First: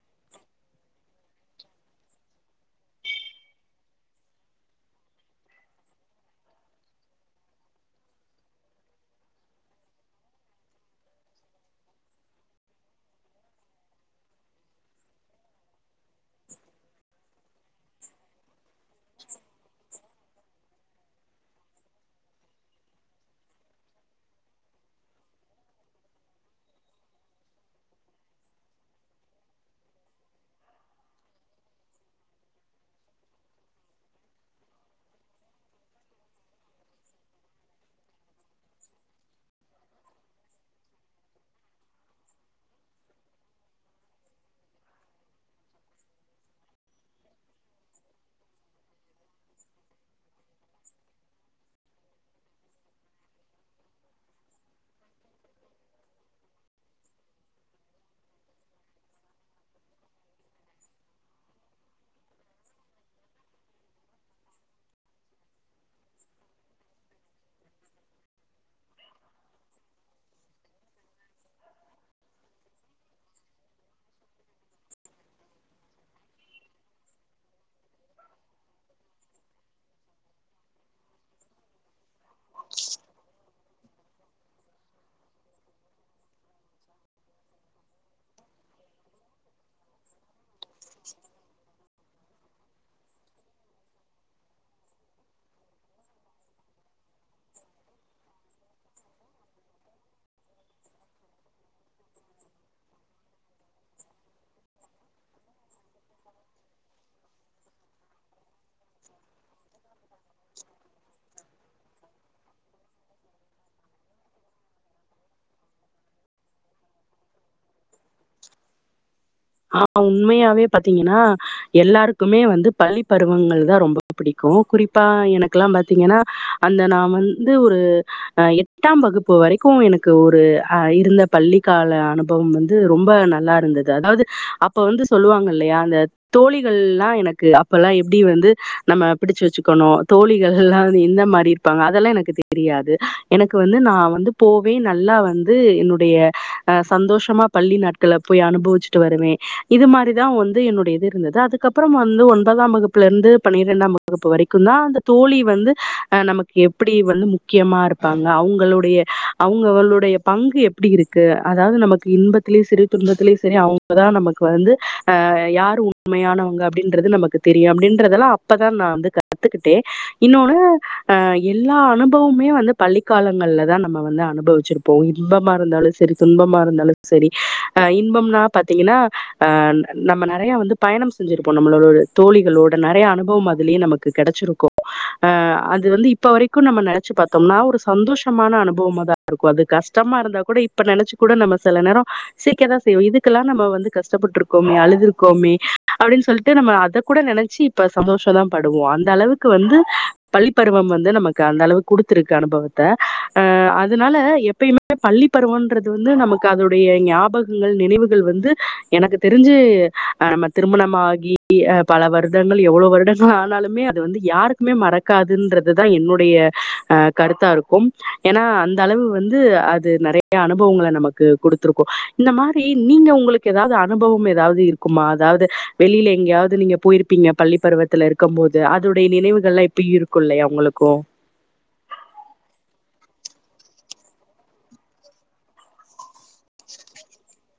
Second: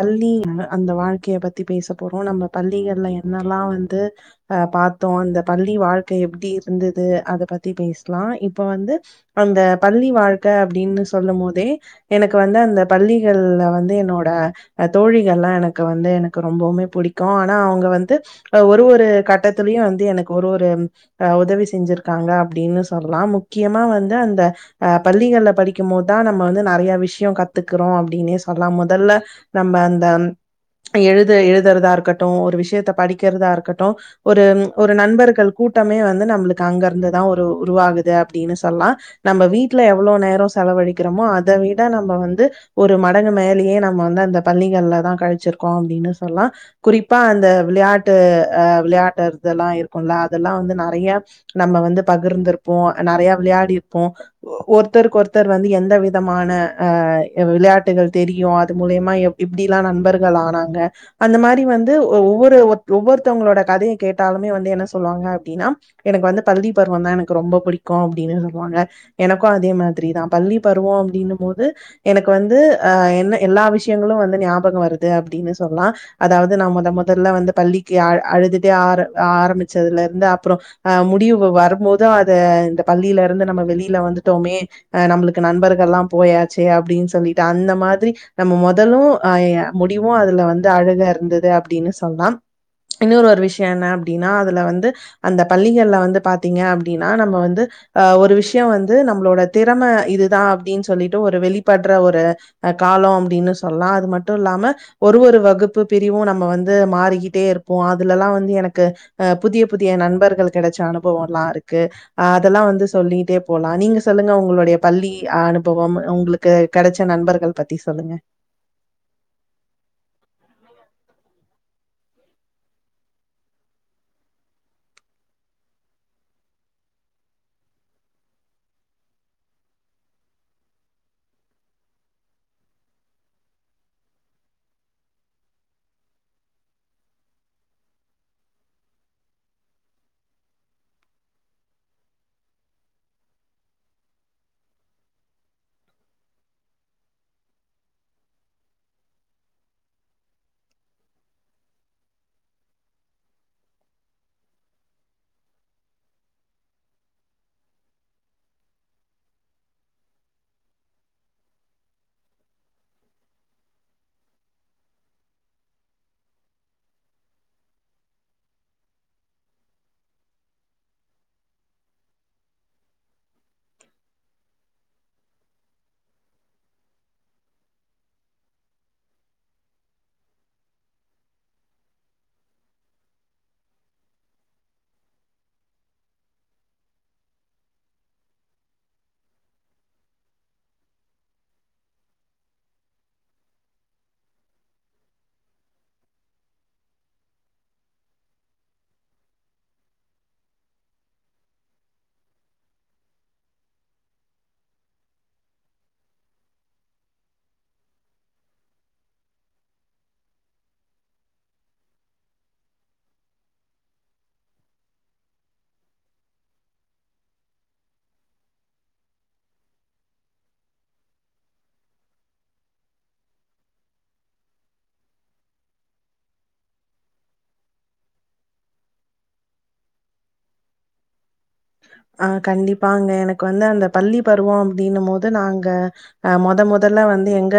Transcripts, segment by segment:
பள்ளி அந்த அந்த வாழ்க்கைய பத்தி நம்ப பேச போறோ நம்ம பள்ளிகள்ல என்னல்லா வந்து அ பாத்தோம் அந்த பள்ளி வாழ்க்க எப்டி இருந்தது அத பத்தி பேசலா இப்ப வந்து அந்த பள்ளி வாழ்க்க அப்டின்னு சொல்லும் போதே எனக்கு வந்து அந்த பள்ளிகள்ல வந்து என்னோட ஆ தோழிகள்லாம் எனக்கு வந்து எனக்கு ரொம்பவுமே பிடிக்கும் ஆனா அவங்க வந்து ஆ ஒரு ஒரு கட்டத்திலயும் வந்து எனக்கு ஒரு ஒரு அ உதவி செஞ்சிருக்காங்க அப்டின்னு சொல்லலா முக்கியமா வந்து அந்த அஆ பள்ளிகள்ல படிக்கும் போதுதா நம்ம வந்து நறைய விஷயோ கத்துக்கிறோ அப்டின்னே சொல்லாம் மொதல்ல நம்ம அந்த எழுத எழுதுறதா இருக்கட்டும் ஒரு விஷயத்த படிக்கிறதா இருக்கட்டும் ஒரு ஒரு நண்பர்கள் கூட்டமே வந்து நம்மளுக்கு அங்க இருந்துதா ஒரு உருவாகுது அப்டின்னு சொல்லா நம்ம வீட்ல எவ்ளோ நேரோ செலவழிக்கிறோமோ அத விட நம்ப வந்து ஒரு மடங்கு மேலயே நம்ம வந்து அந்த பள்ளிகள்ல தா கழிச்சிருக்கோ அப்டின்னு சொல்லா குறிப்பா அந்த விளையாட்டு அ விளையாட்டு இதெல்லா இருக்கும்ல அதெல்லா வந்து நெறைய்யா நம்ம வந்து பகிர்ந்திருப்போ நெறைய விளையாடிருப்போ ஒர்த்தருக்கு ஒருத்தர் வந்து எந்த விதமான அ விளையாட்டுகள் தெரியு அது மூலியமா எப் இப்டிலா நண்பர்கள் ஆனாங்க அந்த மாரி வந்து ஒவ்வொரு ஒவ்வொருத்தவங்களோட கதைய கேட்டாலுமே வந்து என்ன சொல்லுவாங்க அப்டின்னா எனக்கு வந்து பள்ளி பருவந்தா எனக்கு ரொம்ப புடிக்கும் அப்டின்னு சொல்லுவாங்க எனக்கும் அதே மாதிரி தா பள்ளி பருவோ அப்டின்னும் போது எனக்கு வந்து அ என்ன எல்லா விஷயங்களும் வந்து ஞாபகம் வருது அப்டின்னு சொல்லலா அதாவது நா முத முதல்ல வந்து பள்ளிக்கு அ அழுதுட்டே ஆர ஆரம்பிச்சதுல இருந்து அப்றோ ஆ முடிவு வரும்போதும் அத இந்த பள்ளியில இருந்து நம்ம வெளியில வந்து ட்டோமே ஆ நம்மளுக்கு நண்பர்கல்லா போயாச்சே அப்டின்னு சொல்லிட்டு அந்த மாதிரி நம்ம மொதலும் ஆ முடிவும் அதுல வந்து அழகா இருந்தது அப்டின்னு சொல்லாம் இன்னொரு ஒரு விஷயோ என்ன அப்டின்னா அதுல வந்து அந்த பள்ளிகள்ல வந்து பாத்தீங்க அப்டின்னா நம்ம வந்து ஆ ஒரு விஷயம் வந்து நம்மளோட திறம இதுதா அப்டின்னு சொல்லிட்டு ஒரு வெளிப்படுற ஒரு ஆ காலோ அப்டின்னு சொல்லா அது மட்டு இல்லாம ஒரு ஒரு வகுப்பு பிரிவும் நம்ம வந்து மாறிக்கிட்டே இருப்போ அதுலல்லா வந்து எனக்கு ஆ புதிய புதிய நண்பர்கள் கெடச்ச அனுபவம்ல்லா இருக்கு ஆ அதெல்லா வந்து சொல்லிட்டே போலா நீங்க சொல்லுங்க உங்களுடைய பள்ளி அனுபவம் உங்களுக் கெ கெடச்ச நண்பர்கள் பத்தி சொல்லுங்க ஆ உண்மையாவே பாத்தீங்கன்னா எல்லாருக்குமே வந்து பள்ளி பருவங்கள் தா ரொம்ப புடிக்கும் குறிப்பா எனக்குல்லா பாத்தீங்கன்னா அந்த நா வந்து ஒரு ஆ எட்டாம் வகுப்பு வரைக்கும் எனக்கு ஒரு ஆ இருந்த பள்ளிக்கால அனுபவ போம் வந்து ரொம்ப நல்லா இருந்தது அதாவது அப்ப வந்து சொல்லுவாங்க இல்லையா அந்த தோழிகள்ல்லா எனக்கு அப்பல்லா எப்டி வந்து நம்ம பிடிச்சு வச்சுக்கணு தோழிகள்ல்லா இந்த மாரி ப்பாங்க அதெல்லா எனக்கு தெரியாது எனக்கு வந்து நா வந்து போவே நல்லா வந்து என்னுடைய ஆ சந்தோஷமா பள்ளி நாட்கள போய் அனுபவிச்சிட்டு வருவே இது மாதிரிதா வந்து என்னுடைய இது இருந்தது அதுக்கப்றோ வந்து ஒன்பதாம் வகுப்புல இருந்து பன்னிரெண்டாம் வகுப் றுப்பு வரைக்குந்தா அந்த தோழி வந்து ஆ நமக்கு எப்டி வந்து முக்கியமா இருப்பாங்க அவங்களுடைய அங்க அவளுடைய பங்கு எப்டி இருக்கு அதாவது நமக்கு இன்பத்திலேயும் சரி துன்பத்திலேயும் சரி அவங்க அப்பதா நமக்கு வந்து ஆ யார் உண்மையானவங்க அப்டின்றது நமக்கு தெரியும் அப்டின்றதெல்லா அப்பதா நா வந்து கத் த்துக்கிட்டே இன்னொன்னு ஆ எல்லா அனுபவமே வந்து பள்ளிக்காலங்கள்ல தா நம்ம வந்து அனுபவிச் வெச்சிருப்போ இன்பமா இருந்தாலும் சரி துன்பமா இருந்தாலும் சரி ஆ இன்பம்ன்னா பாத்தீங்கன்னா அ நம்ம நெறைய வந்து பயணம் செஞ்சிருப்போ நம்மளோட தோழிகளோட நெறைய அனுபவம் அதுலேயே நமக்கு கு கெடச்சிருக்கு ஆ அது வந்து இப்ப வரைக்கு நம்ம நெனைச்சு பாத்தோம்னா ஒரு சந்தோஷமான அனுபவமாதா இருக்கு அது கஷ்டமா இருந்தா கூட இப்ப நெனைச்சு கூட நம்ம சில நேரோ சிரிக்க தா செய்வோ இதுக் இதுக்கெல்லா நம்ம வந்து கஷ்டப்பட்டுருக்கோமே அழுது இருக்கோமே அப்படின்னு சொல்லிட்டு நம்ம அத கூட நெனைச்சி இப்ப சந்தோஷந்தா படுவோ அந்த அளவுக்கு வந்து பள்ளிப்பருவம் வந்து நமக்கு அந்த அளவுக் குடுத்துருக்கு அனுபவத்த அ அதனால எப்பயுமே பள்ளி பருவோன்றது வந்து நமக் கு அதோடைய ஞாபகங்கள் நினைவு து வந்து எனக்கு தெரிஞ்சு நம்ம திருமணமாகி அ பல வரு டங்கள் எவ்வளோ வருடங்கள் ஆனாலுமே அது வந்து யாருக்குமே மறக்காதுன்றதுதா என்னுடைய அ கருத்தா இருக்கும் ஏன்னா அந்த அளவு வந்து அது நெறைய அனுபவங்கள நமக் கு குடுத்துருக்கு இந்த மாரி நீங்க உங்களுக்கு எதாவது அனுபவம் எதாவது இருக்குமா அதாவது வெளில எங்கேயாவது நீங்க போயிருப்பீங்க பள்ளி பருவத் இதுல இருக்கும் போது அதுடைய நினைவுகள் எல்லா இப்ப இருக்கு இல்லையா உங்களுக்கு ஆ கண்டிப்பாங்க எனக்கு வந்து அந்த பள்ளி பருவம் அப்டின்னும் போது நாங்க ஆ மொத மொதல்ல வந்து எங்க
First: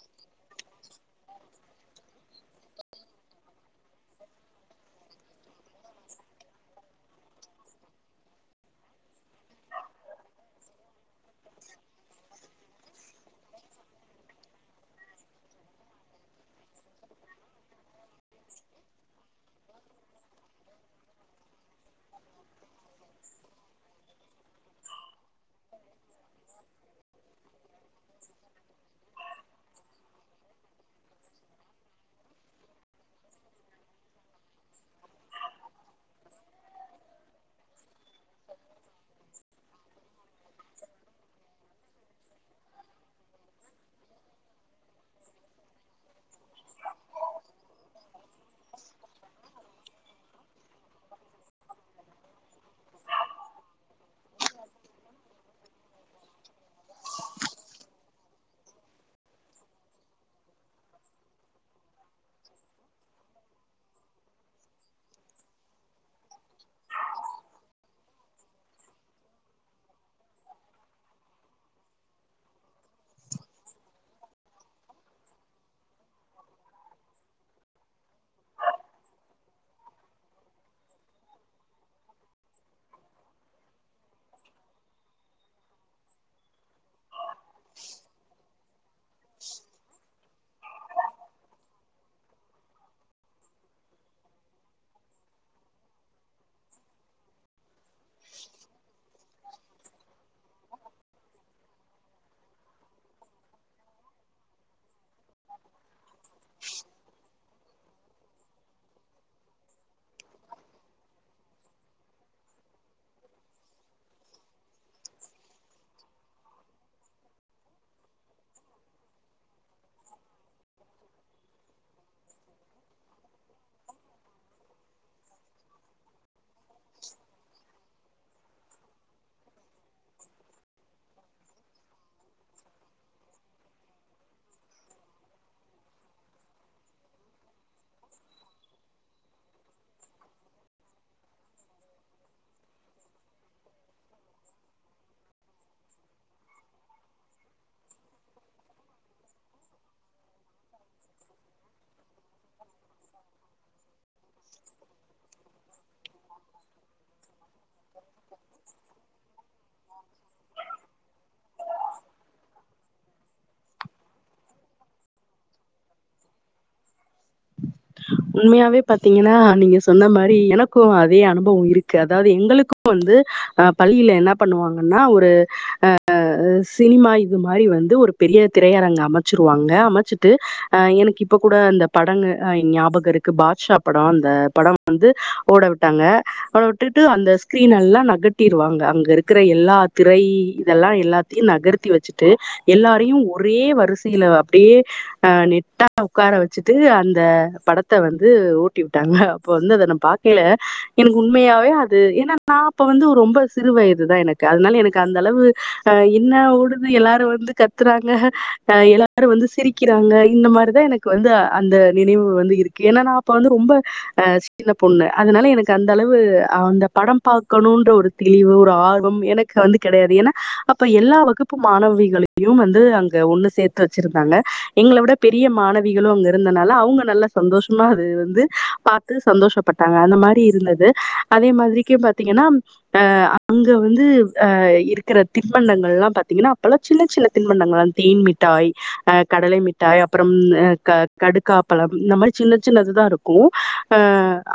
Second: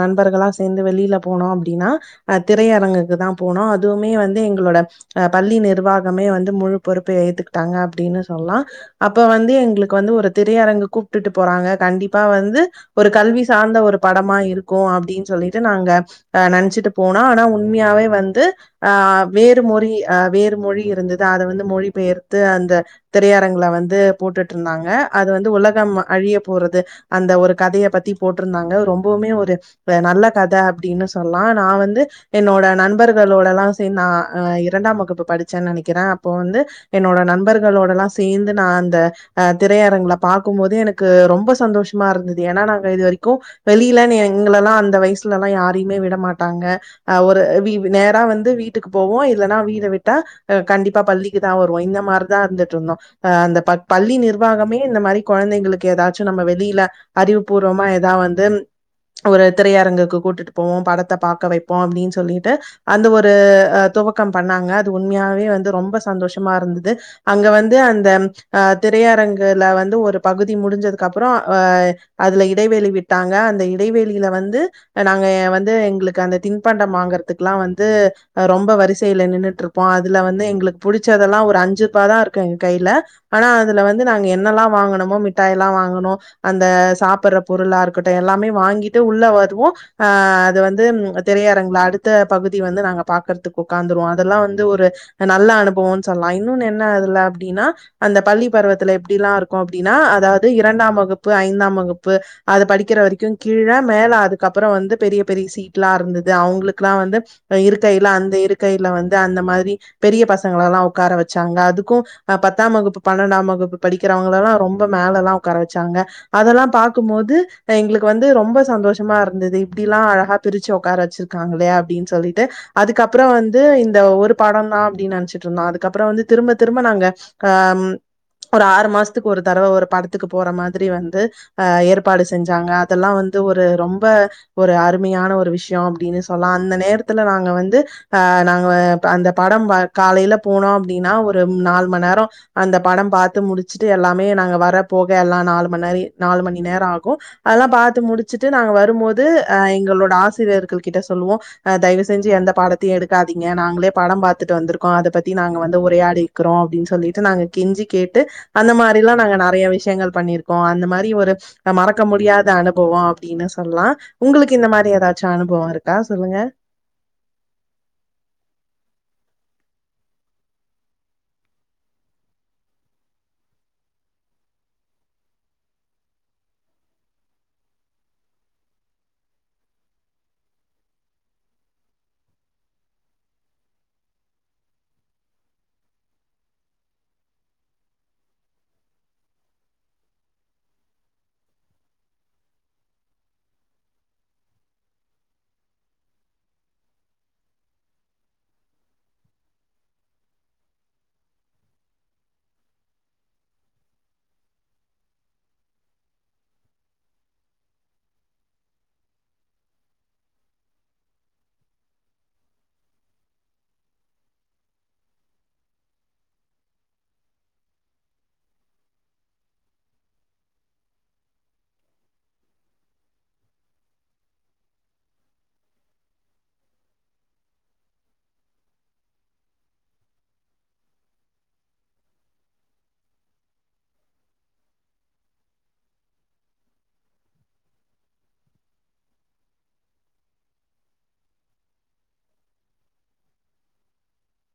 நண்பர்களா சேந்து வெளில போனோ அப்டின்னா அ திரையரங்குக்கு தா போனோ அதுவுமே வந்து எங்களோட அ பள்ளி நிர்வாகமே வந்து முழு பொறுப்பையு எத்துக்கிட்டாங்க அப்டின்னு சொல்லலா அப்ப வந்து எங்களுக்கு வந்து ஒரு திரையரங்கு கூப்ட்டுட்டு போறாங்க கண்டிப்பா வந்து ஒரு கல்வி சார்ந்த ஒரு படமா இருக்கும் அப்டின்னு சொல்லிட்டு நாங்க அ நெனைச்சிட்டு போனா ஆனா உண்மையாவே வந்து அ வேறு மொழி அ வேறு மொழி இருந்தது அத வந்து மொழி பெயர்த்து அந்த திரையரங்குல வந்து போட்டுட்டு இருந்தாங்க அது வந்து உலகம் அழிய போறது அந்த ஒரு கதைய பத்தி போட்டிருந்தாங்க ரொம்பவுமே ஒரு இப்ப நல்ல கதை அப்டின்னு சொல்லா நா வந்து என்னோட நண்பர்களோட எல்லா சேந்து நா அ இரண்டாம் வகுப்பு படிச்சேன்னு நெனைக்கிறே அப்ப வந்து என்னோட நண்பர்களோடல்லா சேந்து நா அந்த அ திரையரங்குல பாக்கும் போதே எனக்கு ரொம்ப சந்தோஷமா இருந்தது ஏன்னா நாங்க இது வரைக்கும் வெளியிலன்னு எங்கள எல்லா அந்த வயசுல எல்லா யாரையுமே விட மாட்டாங்க அ ஒரு வீவ் நேரா வந்து வீட்டுக்கு போவோ இல்லன்னா வீடு விட்டா அ கண்டிப்பா பள்ளிக்கு தா வருவோ இந்த மாறிதா இருந்துட்டு இருந்தோ அ அந்த ப பள்ளி நிர்வாகமே இந்த மாறி கொழந்தைங்களுக்கு ஏதாச்சும் நம்ம வெளியில அறிவுபூர்வமா ஏதா வந்து ஒரு திரையரங்குக்கு கூட்டுட்டு போவோ படத்த பாக்க வைப்போ அப்டின்னு சொல்லிட்டு அந்த ஒரு் துவக்கம் பண்ணாங்க அது ஒரு துவக்கம் பண்ணாங்க உண்மையாவே வந்து ரொம்ப சந்தோஷமா இருந்தது அங்க வந்து இது அந்த அ திரையரங்குல வந்து ஒரு பகுதி முடிஞ்சதுக்கு அப்பறோ அ அதுல இடைவெளி விட்டாங்க அந்த இடைவெளியில வந்து நாங்க வந்து எங்களுக்கு அந்த தின்பண்டம் வாங்கறத்துக்கெல்லா வந்து அ ரொம்ப வரிசையில நின்னுட்டு இருப்போ அதுல வந்து எங்களுக்கு புடிச்சதெல்லா ஒரு அஞ்சு ரூபா தா இருக் கை கைல ஆனா அதுல வந்து நாங்க என்னெல்லா வாங்கணுமோ மிட்டாய் எல்லா வாங்கனோ அந்த சாப்பட்ற பொருளா இருக்கட்டும் எல்லாமே வாங்கிட்டு உள்ள வருவோ ஆ அது வந்து திரையரங்குல அடுத்த பகுதி வந்து நாங்க பாக்கறதுக்கு உக்காந்துருவோ அதெல்லா வந்து ஒரு நல்ல அனுபவோன்னு சொல்லலா இன்னொன்னு என்ன அதுல அப்டின்னா அந்த பள்ளி பருவத்துல எப்படி எல்லா இருக்கும் அப்டின்னா அதாவது இரண்டாம் வகுப்பு ஐந்தாம் வகுப்பு அது படிக்கிற வரைக்கு கீழ மேல அதுக்கப்றோ வந்து பெரிய பெரிய சீட் எல்லா இருந்தது அவங்களுக்கெல்லா வந்து இப்ப இருக்கையில அந்த இருக்கையில வந்து அந்த மாதிரி பெரிய பசங்கள எல்லா உக்கார வச்சாங்க அதுக்கும் அ பத்தாம் வகுப்பு பன்னெண்டாம் வகுப்பு படிக்கிறவங்களல்லா ரொம்ப மேல எல்லா உக்கார வச்சாங்க அதெல்லா பாக்கும்போது எங்களுக்கு வந்து ரொம்ப சந்தோஷமா இருந்தது இப்டில்லா அழகா பிரிச்சு உக்கார வச்சிருக்காங்களே அப்டின்னு சொல்லிட்டு அதுக்கப்பற வந்து இந்த ஒரு படொந் தா அப்டின்னு நெனச்சிட்ருந்தோ அதுக்கப்பறொ வந்து திரும்ப திரும்ப நாங்க அ ஒரு ஆறு மாசத்துக்கு ஒரு தடவ ஒரு படத்துக்கு போற மாதிரி வந்து ஆ ஏற்பாடு செஞ்சாங்க அதெல்லாம் வந்து ஒரு ரொம்ப ஒரு அருமையான ஒரு விஷயோ அப்டின்னு சொல்லா அந்த நேரத்துல நாங்க வந்து ஆ நாங்க அந்த படம் காலைல போனோ அப்டின்னா ஒரு நால் மண் நேரோ அந்த படம் பாத்து முடிச்சுட்டு எல்லாமே நாங்க வர போக எல்லா நாலு மண் நரி நாலு மணி நேரோ ஆகு அதெல்லா பாத்து முடிச்சிட்டு நாங்க வரும்போது அ எங்களோட ஆசிரியர்கள் கிட்ட சொல்லுவோ கா தயவு செஞ்சு எந்த பாடத்தையு எடுக்காதீங்க நாங்களே படோ பாத்துட்டு வந்திருக்கோ அத பத்தி நாங்க வந்து உரையாடிக்கிறோ அப்டின்னு சொல்லிட்டு நாங்க கெஞ்சி கேட்டு அந்த மாரிலா நாங் நெறைய விஷயங்கள் பண்ணிருக்கோ அந்த மாரி ஒரு நம் மறக்க முடியாத அனுபவோ அப்டின்னு சொல்லா உங்களுக்கு இந்த மாரி ஏதாச்சு அனுபவோ இருக்கா சொல்லுங்க உண்மையாவே பாத்தீங்கன்னா நீங்க சொன்ன மாரி எனக்கு அதே அனுபவோ இருக்கு அதாது எங்களுக்கு வந்து ஆ பள்ளில என்ன பண்ணுவாங்கன்னா ஒரு அ அ சினிமா இது மாரி வந்து ஒரு பெரிய திரையரங்கு அமைச்சிருவாங்க அமச்சிட்டு அ எனக்கு இப்ப கூட அந்த படங்க அ ஞாபக இருக்கு பாட்ஷா படோ அந்த படோ வந்து ஓட விட்டாங்க ஓட விட்டுட்டு அந்த ஸ்கிரீன் எல்லா நகட் கட்டிருவாங்க அங்க இருக்கிற எல்லா திரை இதெல்லா எல்லாத்தையு நகர்த்தி வச்சுட்டு எல்லாரையு ஒரே வரிசையில அப்டியே அ நெட்டா உக்கார வச்சுட்டு அந்த படத் த்த வந்து ஓட்டி விட்டாங்க அப்ப வந்து அத நா பாக்கல எனக்கு உண்மையாவே அது ஏனா நா அப்ப வந்து ரொம்ப சிறு வயதுதா எனக்கு அதனால எனக்கு அந்த அளவு அ என்ன ஊடுன்னு எல்லாரு வந்து கத்துறாங்க எல்லாரு வந்து சிரிக்கிறாங்க இந்த மாரிதா எனக் க்கு வந்து அந்த நினைவு வந்து இருக்கு என்னன்னா அப்ப வந்து ரொம்ப அ சின்ன பொண்ணு அதனால எனக்கு அந்த அளவு அந்த படம் பாக்கணுன்ற ஒரு தெளிவு ஒரு ஆர்வம் எனக் இங்க வந்து கெடையாது ஏன்னா அப்ப எல்லா வகுப்பு மாணவிகளையு வந்து அங்க ஒண்ணு சேத்து வச்சிருந்தாங்க எங்கள விட பெரிய மாணவிகளு அங்க இருந்தனால அவங்க நல்ல சந்தோஷமா அது வந்து பாத்து சந்தோஷப்பட்டாங்க அந்த மாரி இருந்தது அதே மாதிரிக்கு பாத்தீங்கன்னா அ அங்க வந்து அ இருக்கிற தின்பண்டங்கள்ல்லா பாத்தீங்கன்னா அப்பல்ல சின்ன சின்ன தின்பண்டங்களா தேன் மிட்டாய் அ கடலை மிட்டாய் அப்பறம் அ க கடுக்காப்பழம் இந்த மா சின்ன சின்னது தா இருக்கு அ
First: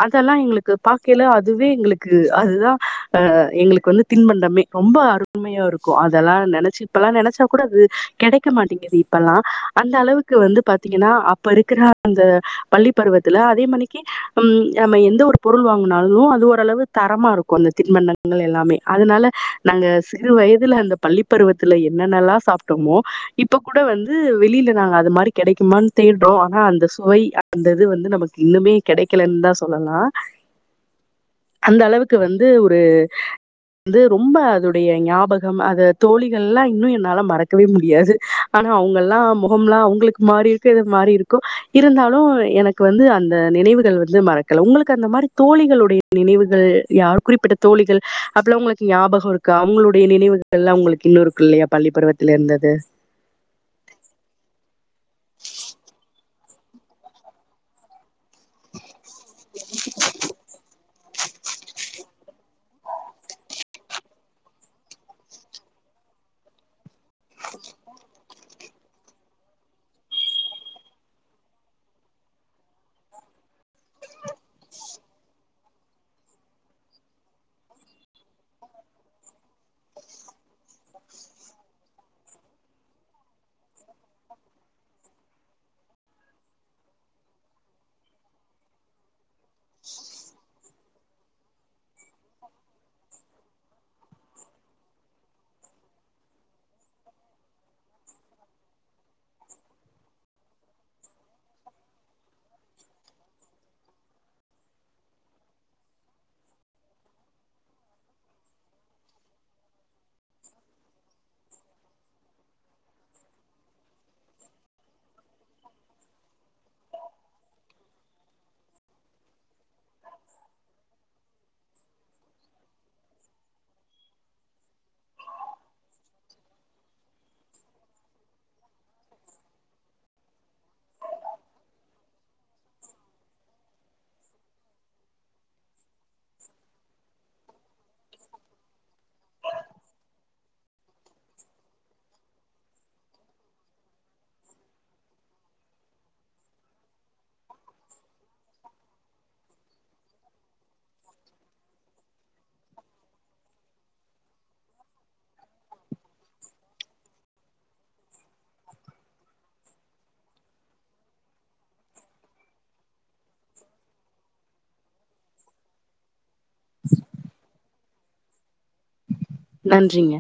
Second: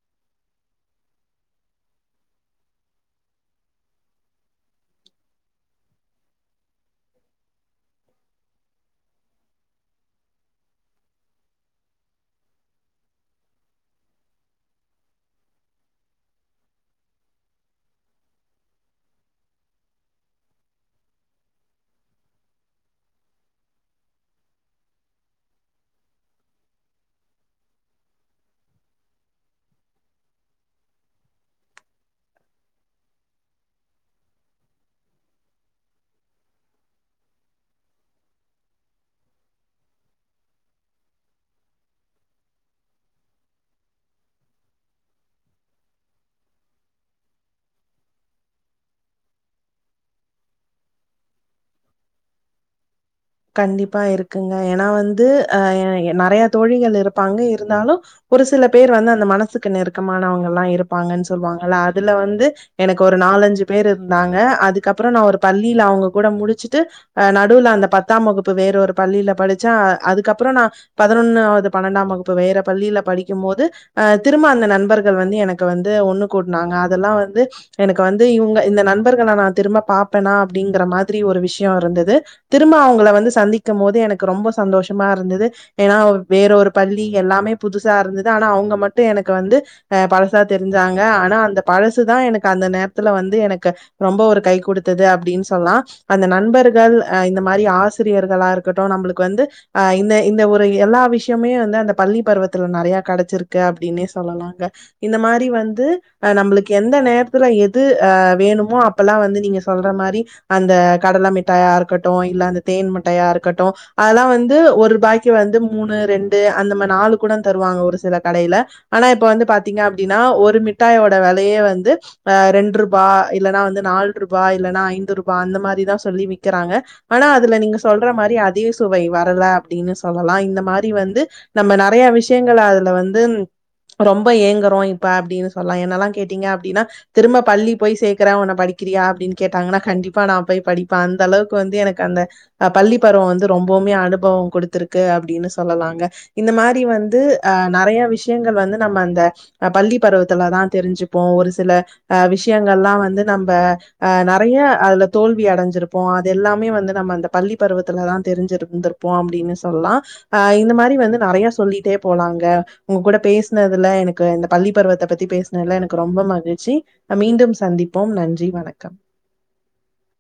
அதெல்லா எங்களுக்கு பாக்கையில அதுவே எங்களுக்கு அதுதா அ எங்களுக்கு வந்து தின்பண்டமே ரொம்ப அருமையா இருக்கு அதெல்லா நெனைச்சு இப்பெல்லா நெனச்சா கூட அது கெடைக்க மாட்டேங்குது இப்பெல்லா அந்த அளவுக்கு வந்து பாத்தீங்கன்னா அப்ப இருக்கிற அந்த பள்ளி பருவத்துல அதே மணிக்கு ம் நம்ம எந்த ஒரு பொருள் வாங்குனாலு அது ஓரளவு தரமா இருக்கு அந்த தின்பண்டங்க கள் எல்லாமே அதனால நாங்க சிறு வயதுல அந்த பள்ளிப்பருவத்துல என்னென்னல்லா சாப்ட்டோமோ இப்ப கூட வந்து வெளில நாங்க அது மாரி கெடைக்குமான் தேடுறோ ஆனா அந்த சுவை அந்த இது வந்து நமக்கு இன்னுமே கெடைக்கலன் தா சொல்லலா அந்த அளவுக்கு வந்து ஒரு வந்து ரொம்ப அதுடைய ஞாபகம் அத தோழிகள்ல்லா இன்னு என்னால மறக்கவே முடியாது ஆனா அவங்கல்லா முக எல்லா அவங்களுக்கு மாறி இருக்கு இது மாறி இருக்கு இருந்தாலு எனக்கு வந்து அந்த நினைவுகள் வந்து மறக்கல உங்களுக்கு அந்த மாரி தோழிகளுடைய நினைவுகள் யார் குறிப்பிட்ட தோழிகள் அப்பல்லா உங்களுக்கு ஞாபகோ இருக்கா அவங்களுடைய நினைவுகள்ல்லா உங்களுக்கு இன்னு இருக்குல்லையா பள்ளி பருவத்துல இருந்தது கண்டிப்பா இருக்குங்க ஏனா வந்து அ நெறைய தோழிகள் இருப்பாங்க இருந்தாலு ஒரு சில பேர் வந்து அந்த மனசுக்கு நெருக்கமானவங்கல்லா இருப்பாங்கன் சொல்வாங்கல்ல அதுல வந்து எனக்கு ஒரு நாலஞ்சு பேர் இருந்தாங்க அதுக்கப்புறோ நா ஒரு பள்ளில அவங்க கூட முடிச்சிட்டு அ நடுவுல அந்த பத்தாம் வகுப்பு வேற ஒரு பள்ளியில படிச்ச அதுக்கப்றோ நா பதினொன்னாவது பன்னெண்டாம் வகுப்பு வேற பள்ளியில படிக்கும் போது அ திரும்ப அந்த நண்பர்கள் வந்து எனக்கு வந்து ஒண்ணு கூட்னாங்க அதெல்லா வந்து எனக்கு வந்து இவ்ங்க இந்த நண்பர்கள நா திரும்ப பாப்பனா அப்டிங்கற மாரி ஒரு விஷ்யோ இருந்துது திரும்ப அவங்கள வந்து சந்திக்கும் போது எனக்கு ரொம்ப சந்தோஷமா இருந்தது எனா வேற ஒரு பள்ளி எல்லாமே புதுசா இருந்தது ஆனா அவ்ங்க மட்டு எனக்கு வந்து அ பழசா தெருஞ்சாங்க ஆனா அந்த பழசுதா எனக்கு அந்த நேரத்துல வந்து எனக்கு ரொம்ப ஒரு கை கொடுத்துது அப்டின்னு சொல்லா அந்த நண்பர்கள் அ இந்த மாரி ஆச் சிரியர்களா இருக்கட்டு நம்மளுக்கு வந்து அ இந்த இந்த ஒரு எல்லா விஷ்யமே வந்து அந்த பள்ளி பருவத்துல நறையா கடச்சிருக்கு அப்டின்னே சொல்லலாங்க இந்த மாரி வந்து அ நம்பளுக்கு எந்த நேரத்துல எது அ வேணுமோ அப் அப்பல்லா வந்து நீங்க சொல்ற மாரி அந்த கடல மிட்டாயா இருக்கட்டூ இல்ல அந்த தேன் மிட்டாயா இருக்கட்டூ ஆனா வந்து ஒரு பாய்க்கி வந்து மூணு ரெண்டு அந்த மா நாலு கூட தருவாங்க ஒரு சில கடைல ஆனா இப்ப வந்து பாத்தீங்க அப்டின்னா ஒரு மிட்டாயோட வெலையே வந்து இப்ப ரெண்ருபா இல்லன்னா வந்து நால்ருபா இல்லன்னா ஐந்து ருபா அந்த மாரிதா சொல்லி விக்கெறாங்க ஆனா அதுல நீங்க சொல்ற மாரி அதே சுவை வரல அப்டின்னு சொல்லலா இந்த மாரி வந்து நம்ம நறையா விஷயங்கள் அதுல வந்து ரொம்ப ஏங்கறோ இப்ப அப்டின்னு சொல்லலா என்னெல்லா கேட்டீங்க அப்டின்னா திரும்ப பள்ளி போய் சேக்கற உன்ன படிக்கிறியா அப்டின்னு கேட்டாங்கன்னா கண்டிப்பா நா போய் படிப்பே அந்த அளவுக்கு வந்து எனக்கு அந்த அ பள்ளி பருவோ வந்து ரொம்பவுமே அனுபவொம் குடுத்துருக்கு அப்டின்னு சொல்லலாங்க இந்த மாரி வந்து அ நறையா விஷ்யங்கள் வந்து நம்ம அந்த அ பள்ளி பருவத்துலதா தெரிஞ்சுப்போ ஒரு சில அ விஷயங்கள்லா வந்து நம்ம ஆ நறையா அதுல தோல்வி அடஞ்சிருப்போ அது எல்லாமே வந்து நம்ம அந்த பள்ளி பருவத்துல தா தெருஞ்சு இருந்திருப்போ அப்டின்னு சொல்லா அ இந்த மாரி வந்து நறையா சொல்லிட்டே போலாங்க உங்க கூட பேசுனதுல எனக்கு இந்த பள்ளி பருவத்த பத்தி பேச் னெல்லா எனக்கு ரொம்ப மகிழ்ச்சி அ மீண்டும் சந்திப்போம் நன்றி வணக்கம் நன்றிங்க